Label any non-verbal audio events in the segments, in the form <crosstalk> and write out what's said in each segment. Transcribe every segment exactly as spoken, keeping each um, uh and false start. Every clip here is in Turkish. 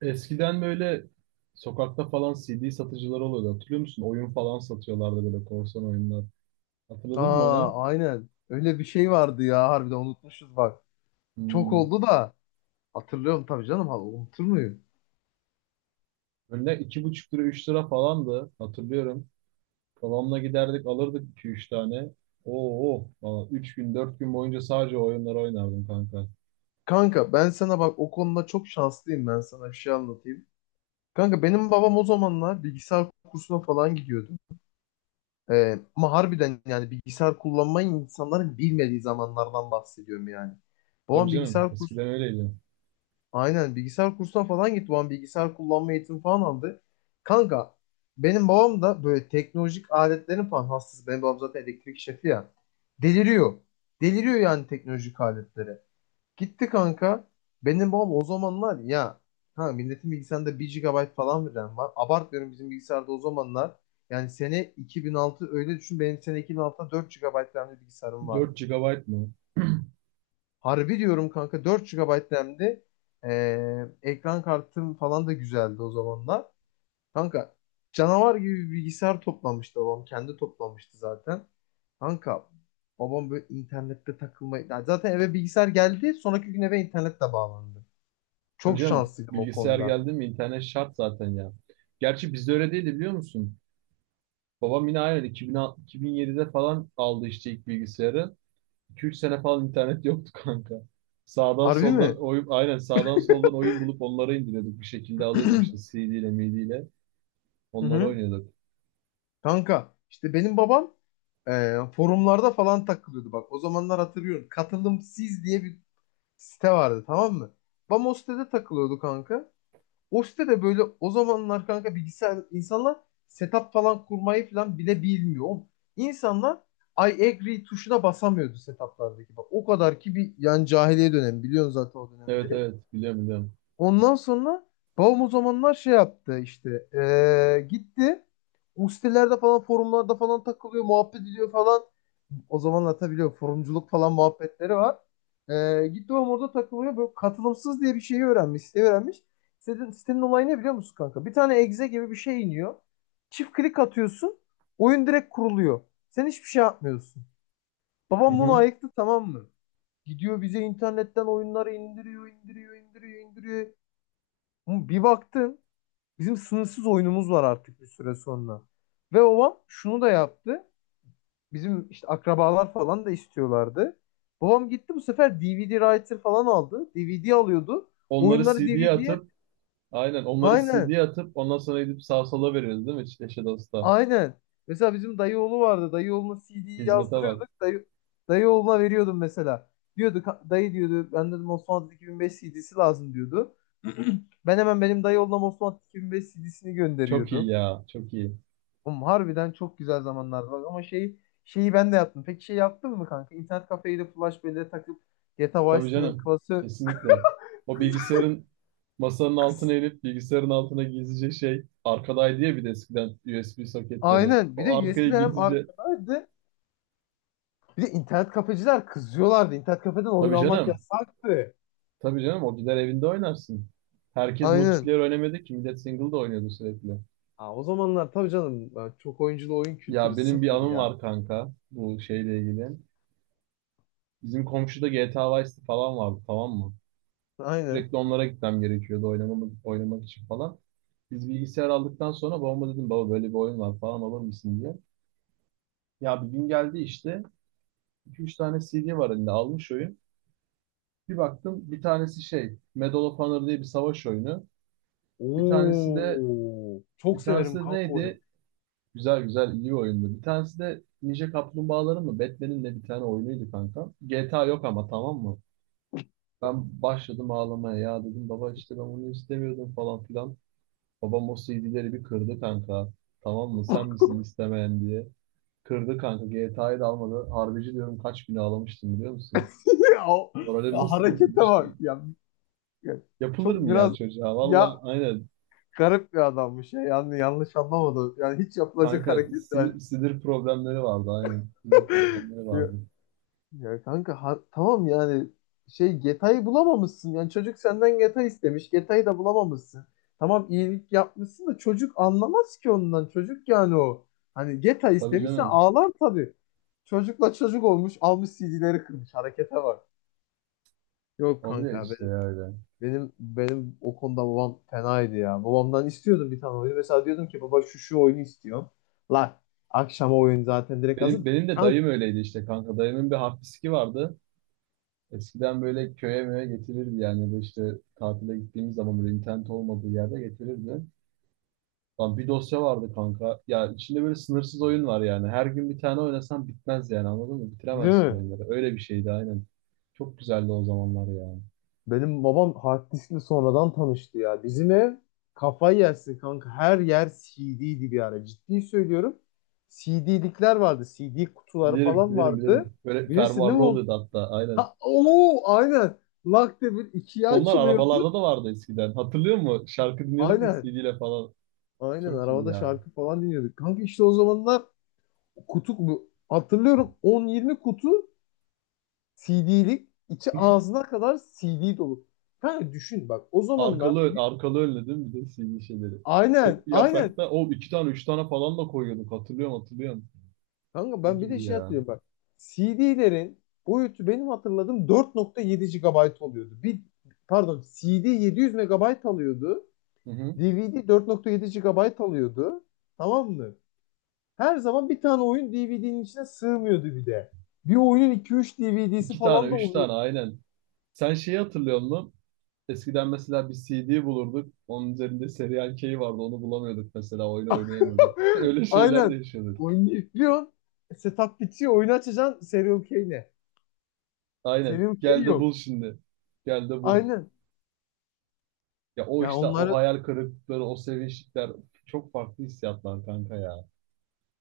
Eskiden böyle sokakta falan C D satıcıları oluyordu. Hatırlıyor musun? Oyun falan satıyorlardı böyle korsan oyunlar. Hatırladın mı onu? Aa, aynen. Öyle bir şey vardı ya harbiden unutmuşuz bak. Çok Hmm. oldu da hatırlıyorum tabii canım, ha unutur muyum? Önüne iki buçuk lira, üç lira falandı. Hatırlıyorum. Babamla giderdik alırdık iki üç tane. Oo, falan. Üç gün, dört gün boyunca sadece o oyunları oynardım kanka. Kanka ben sana bak o konuda çok şanslıyım, ben sana bir şey anlatayım. Kanka benim babam o zamanlar bilgisayar kursuna falan gidiyordu. Ee, ama harbiden yani bilgisayar kullanmayı insanların bilmediği zamanlardan bahsediyorum yani. Tabii Babam canım. bilgisayar Eskiden kursu öyleydi. Aynen bilgisayar kursuna falan gitti. Babam bilgisayar kullanma eğitimi falan aldı. Kanka benim babam da böyle teknolojik aletlerin falan hastası. Benim babam zaten elektrik şefi ya. Deliriyor. Deliriyor yani teknolojik aletlere. Gitti kanka. Benim babam o zamanlar ya, ha milletin bilgisayarında bir gigabayt falan bir RAM var. Abartmıyorum bizim bilgisayarda o zamanlar. Yani sene iki bin altı, öyle düşün. Benim sene iki bin altıda dört G B RAM'li bilgisayarım vardı. Dört G B mı? <clears throat> Harbi diyorum kanka, dört G B RAM'di. Ee, ekran kartım falan da güzeldi o zamanlar. Kanka canavar gibi bir bilgisayar toplamıştı babam. Kendi toplamıştı zaten. Kanka babam böyle internette takılmayı... Ya zaten eve bilgisayar geldi. Sonraki gün eve internetle bağlandı. Tabii Çok canım. şanslıydım o Bilgisayar konuda. geldi mi internet şart zaten ya. Gerçi bizde öyle değildi biliyor musun? Babam yine aynen iki bin, iki bin yedide falan aldı işte ilk bilgisayarı. iki ila üç sene falan internet <laughs> yoktu kanka. Sağdan Harbi soldan mi? oyun aynen sağdan soldan oyun bulup onları indiriyorduk, bir şekilde <clears throat> alıyorduk Hı işte C D ile MIDI ile onları hı. oynuyorduk. Kanka işte benim babam e, forumlarda falan takılıyordu bak. O zamanlar hatırlıyorum. Katılımsız diye bir site vardı, tamam mı? Bam o sitede takılıyordu kanka. O sitede böyle o zamanlar kanka bilgisayar insanlar setup falan kurmayı falan bile bilmiyor. Oğlum, İnsanlar I agree tuşuna basamıyordu setuplardaki. Bak o kadar ki bir yani, cahiliye dönemi biliyorsun zaten o Evet dönemleri. evet, biliyorum biliyorum. Ondan sonra babam o zamanlar şey yaptı işte, eee, gitti o sitelerde falan forumlarda falan takılıyor, muhabbet ediyor falan. O zamanlar tabii biliyorum forumculuk falan muhabbetleri var. Eee gitti babam orada takılıyor böyle, katılımsız diye bir şeyi öğrenmiş, siteyi öğrenmiş. Sitenin, sitenin olayı ne biliyor musun kanka? Bir tane exe gibi bir şey iniyor. Çift klik atıyorsun, oyun direkt kuruluyor. Sen hiçbir şey yapmıyorsun. Hı Babam bunu hı. ayıktı, tamam mı? Gidiyor bize internetten oyunları indiriyor, indiriyor, indiriyor, indiriyor. Ama bir baktın bizim sınırsız oyunumuz var artık bir süre sonra. Ve babam şunu da yaptı. Bizim işte akrabalar falan da istiyorlardı. Babam gitti bu sefer D V D writer falan aldı. D V D alıyordu. Oyunları Onları CD'ye D V D'ye, atıp aynen onları aynen C D'ye atıp ondan sonra gidip sağ sola veriyoruz, değil mi? Eşe dosta. aynen. Mesela bizim dayı oğlu vardı. Dayı oğluna C D'yi Hizmete bak. yazdırıyorduk. Dayı, dayı oğluna veriyordum mesela. Diyordu dayı, diyordu ben dedim Osmanlı iki bin beş C D'si lazım diyordu. Ben hemen benim dayı oğluna Osmanlı iki bin beş C D'sini Çok iyi gönderiyordum. ya, çok iyi. Oğlum harbiden çok güzel zamanlardı bak, ama şey şeyi ben de yaptım. Peki şey yaptın mı kanka? İnternet kafeye de flash belleğe takıp G T A Vice Tabii City'nin canım. klası. Kesinlikle. O bilgisayarın masanın altına inip bilgisayarın altına gizlice, şey, arkadaydı ya bir de eskiden U S B soketleri. Aynen. Bir de O arkayı U S B'ler hem gizlice. arkadaydı. Bir de internet kafeciler kızıyorlardı. İnternet kafeden oyun Tabii almak canım. yasaktı. Tabii canım, o gider evinde oynarsın. Herkes Aynen. multiplayer oynamadı ki, millet single da oynuyordu sürekli. Aa, o zamanlar tabii canım ben çok oyunculu oyun kültürü Ya benim bir sıfır anım ya. var kanka bu şeyle ilgili. Bizim komşuda geta Vice City falan vardı, tamam mı? Aynen. Sürekli onlara gitmem gerekiyordu, oynamak, oynamak için falan. Biz bilgisayar aldıktan sonra babama dedim, baba böyle bir oyun var falan alır mısın diye. Ya bir gün geldi işte. İki üç tane C D var elinde, almış oyun. Bir baktım, bir tanesi şey Medal of Honor diye bir savaş oyunu. Bir tanesi de Oo, çok bir tanesi severim de kanka oyunu. neydi? Güzel güzel, iyi bir oyundu. Bir tanesi de Ninja Kaplumbağaların mı, Batman'in ne bir tane oyunuydu kanka. geta yok ama, tamam mı? Ben başladım ağlamaya ya, dedim baba işte ben bunu istemiyordum falan filan. Babam o C D'leri bir kırdı kanka. Tamam mı sen <laughs> misin istemeyen diye. Kırdı kanka, geta'yı da almadı. Harbici diyorum, kaç gün ağlamıştım biliyor musun? ya, o- Morali Ya nasıl harekete bak bozulmuştu? ya. Ya Çok Yapılır mı biraz ya çocuğa? ya Valla aynen. Garip bir adammış ya. Yani yanlış anlamadım. Yani hiç yapılacak Kanka hareket sinir, yani. sinir problemleri vardı aynen. Sinir <laughs> problemleri Ya, vardı. ya kanka, ha- tamam yani, şey Geta'yı bulamamışsın. Yani çocuk senden Geta istemiş. Geta'yı da bulamamışsın. Tamam iyilik yapmışsın da çocuk anlamaz ki ondan. Çocuk yani o. Hani Geta Tabii istemişse canım. ağlar tabii. Çocukla çocuk olmuş almış C D'leri kırmış. Harekete bak. Yok Oluyor kanka abi. işte ya öyle. Benim benim o konuda babam fenaydı ya. Babamdan istiyordum bir tane oyunu. Mesela diyordum ki baba şu şu oyunu istiyorum. Lan akşama oyun zaten direkt hazır. Benim, benim de Lan, dayım öyleydi işte kanka. Dayımın bir hafifçiki vardı. Eskiden böyle köye möye getirirdi yani. Ya da işte tatile gittiğimiz zaman böyle internet olmadığı yerde getirirdi. Lan bir dosya vardı kanka. Ya içinde böyle sınırsız oyun var yani. Her gün bir tane oynasan bitmez yani, anladın mı? değil Bitiremezsin mi? oyunları. Öyle bir şeydi aynen. Çok güzeldi o zamanlar ya. Benim babam hard diskle sonradan tanıştı ya. Bizim ev, kafayı yersin kanka. Her yer C D'ydi bir ara. Ciddi söylüyorum. C D'likler vardı. C D kutuları Bilirim, falan bilirim, vardı. bilirim. Böyle Bilirsin değil fermuarlı mi onu? oluyordu hatta, aynen. Ha, oo, aynen. Lak bir ikiye Onlar açılıyordu. arabalarda da vardı eskiden. Hatırlıyor musun? Şarkı dinliyorduk ya Aynen. C D ile falan. Aynen Çok iyi arabada ya. şarkı falan dinliyorduk. Kanka işte o zamanlar kutu bu. Hatırlıyorum on yirmi kutu C D'lik içi ağzına kadar C D dolu. Kanka düşün bak o zamanlar, Arkalı, ön- arkalı önlü değil mi? Bir de C D şeyleri. aynen Tek bir aynen yaprakta o iki tane, üç tane falan da koyuyorduk. Hatırlıyorum, hatırlıyorum. kanka, ben Çok bir de iyi şey ya. hatırlıyorum bak C D'lerin boyutu benim hatırladığım dört nokta yedi gigabayt oluyordu. Bir, pardon, CD yedi yüz M B alıyordu. Hı hı. DVD dört nokta yedi GB alıyordu. Tamam mı? Her zaman bir tane oyun D V D'nin içine sığmıyordu bir de. Bir oyunun iki üç D V D'si İki tane, falan da üç oluyor. tane, aynen. Sen şeyi hatırlıyor musun? Eskiden mesela bir C D bulurduk. Onun üzerinde Serial K vardı. Onu bulamıyorduk mesela. Oyunu oynayamıyorduk. <laughs> <laughs> Öyle şeyler de Aynen. yaşıyorduk. Oyunu yüklüyorsun. Setup bitiyor. Oyunu açacaksın, Serial K'yle. Aynen. Serial K Gel de yok. bul şimdi. Gel de bul. Aynen. Ya o Ya işte, o onları hayal kırıklıkları, o sevinçlikler, çok farklı hissiyatlar kanka ya.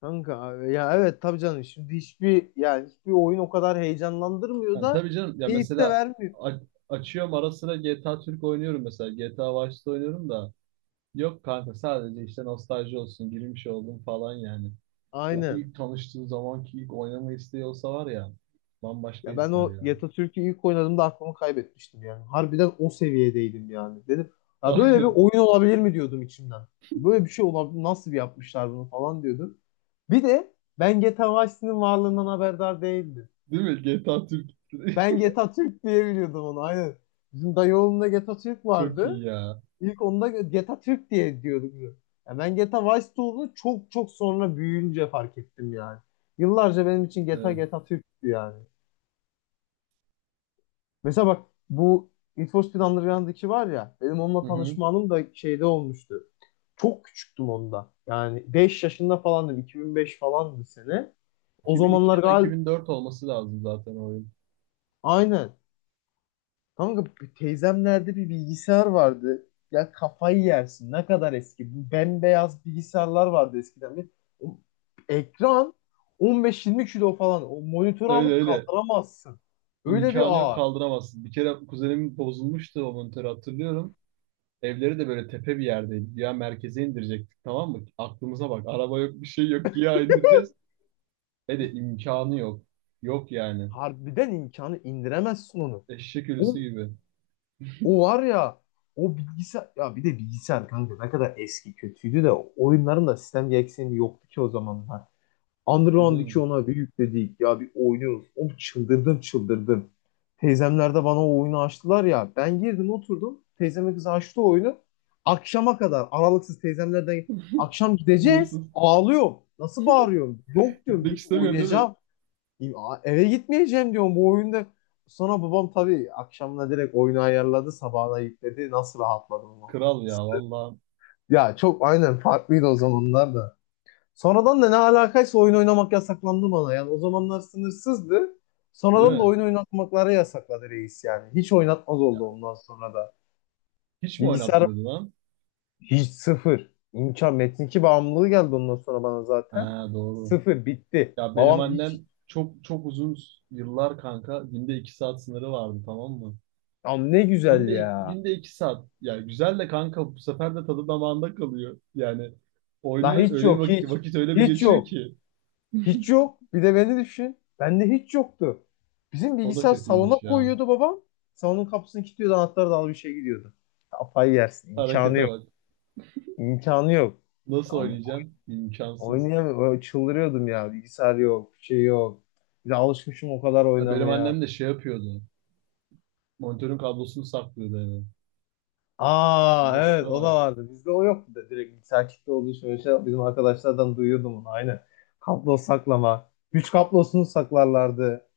kanka abi, ya evet tabii canım, şimdi hiçbir yani hiçbir oyun o kadar heyecanlandırmıyor Yani da tabii canım ya, keyif de mesela vermiyor. a- açıyorum ara sıra geta Türk oynuyorum mesela. geta Vice'de oynuyorum da yok kanka, sadece işte nostalji olsun, girmiş oldum falan yani. O Aynen. ilk tanıştığı zamanki ilk oynama isteği olsa var ya, bambaşka Ya ben ister o ya. Türk'ü ilk oynadığımda aklımı kaybetmiştim yani. Harbiden o seviyedeydim yani. Dedim, ya böyle bir <laughs> oyun olabilir mi diyordum içimden. Böyle bir şey olabilir, nasıl bir yapmışlar bunu falan diyordum. Bir de ben G T A Vice City'nin varlığından haberdar değildim. Değil mi? G T A Türk. <laughs> Ben Geta Türk diye biliyordum onu aynen. Bizim dayı oğlunda G T A Türk Çok iyi vardı. ya. İlk onda Geta Türk diye diyorduk biz. Ya ben Geta Vice olduğunu çok çok sonra büyüyünce fark ettim yani. Yıllarca benim için Geta Evet. Geta Türk'tü yani. Mesela bak bu Need for Speed Underground'daki var ya, benim Hı onunla hı. tanışma anım da şeyde olmuştu. Çok küçüktüm onda. Yani beş yaşında falandım. iki bin beş falandı sene. O iki bin iki zamanlar ya da galiba, iki bin dört olması lazım zaten o oyun. aynen. Kanka bir teyzemlerde bir bilgisayar vardı. Ya kafayı yersin. Ne kadar eski. Bu bembeyaz bilgisayarlar vardı eskiden. Bir, o ekran on beş yirmi kilo falan. O monitörü Öyle alıp öyle. kaldıramazsın. Öyle bir İmkanı yok ağır. kaldıramazsın. Bir kere kuzenimin bozulmuştu o monitörü, hatırlıyorum. Evleri de böyle tepe bir yerdeydi. Ya merkeze indirecektik, tamam mı? Aklımıza bak. Araba yok, bir şey yok. Ya indireceğiz. Ve de imkanı yok. Yok yani. Harbiden imkanı indiremezsin onu. Eşek O, ölüsü gibi. o var ya o bilgisayar, ya bir de bilgisayar kanka ne kadar eski kötüydü de oyunların da sistem gereksinimi yoktu ki o zamanlar. Tabii Underground iki canım. ona bir yükledik. Ya bir oynuyoruz. Oğlum çıldırdım çıldırdım. Teyzemler de bana o oyunu açtılar ya. Ben girdim oturdum. Teyzeme kız açtı o oyunu. Akşama kadar aralıksız teyzemlerden akşam gideceğiz. Sınırsız. Ağlıyorum. Nasıl bağırıyorum? Yok diyorum Gitmek git istemiyorsun değil mi? oynayacağım. Ya, eve gitmeyeceğim diyorum bu oyunda. Sonra babam tabii akşamına direkt oyunu ayarladı. Sabahına yükledi. Nasıl rahatladım o! Kral ya vallahi. Ya çok aynen farklıydı o zamanlar da. Sonradan da ne alakaysa oyun oynamak yasaklandı bana. Yani o zamanlar sınırsızdı. Değil Sonradan da mi? oyun oynatmakları yasakladı reis yani. Hiç oynatmaz oldu ondan sonra da. Hiç mi Bilgisayar oynatmıyordun lan? hiç, sıfır. İmkan metin bağımlılığı geldi ondan sonra bana zaten. Ha doğru. Sıfır, bitti. Ya benim Babam hiç. annem çok çok uzun yıllar kanka günde iki saat sınırı vardı, tamam mı? Am ne güzel Günde ya. günde iki saat. Yani güzel de kanka, bu sefer de tadı damağında kalıyor. Yani La oynuyor, hiç öyle bir yok vak- hiç. vakit öyle bir Hiç geçiyor yok. ki. Hiç yok. Bir de beni düşün. Bende hiç yoktu. Bizim O da bilgisayar salona kötüymüş ya. koyuyordu babam. Salonun kapısını kilitliyordu. Anahtarı da al bir şey gidiyordu. Kafayı yersin. İmkanı Harekete yok. bak. İmkanı yok. Ya, Nasıl oynayacağım? İmkansız. oynayamıyorum. Çıldırıyordum ya. Bilgisayar yok. Bir şey yok. Bir de alışmışım o kadar Ya benim oynamaya. annem de şey yapıyordu. Monitörün kablosunu saklıyordu eve. Aa Harekete evet, o da bak. vardı. Bizde o yoktu da direkt bilgisayar kitle olduğu için öyle şey, bizim arkadaşlardan duyuyordum onu aynen. Kablo saklama. Güç kablosunu saklarlardı.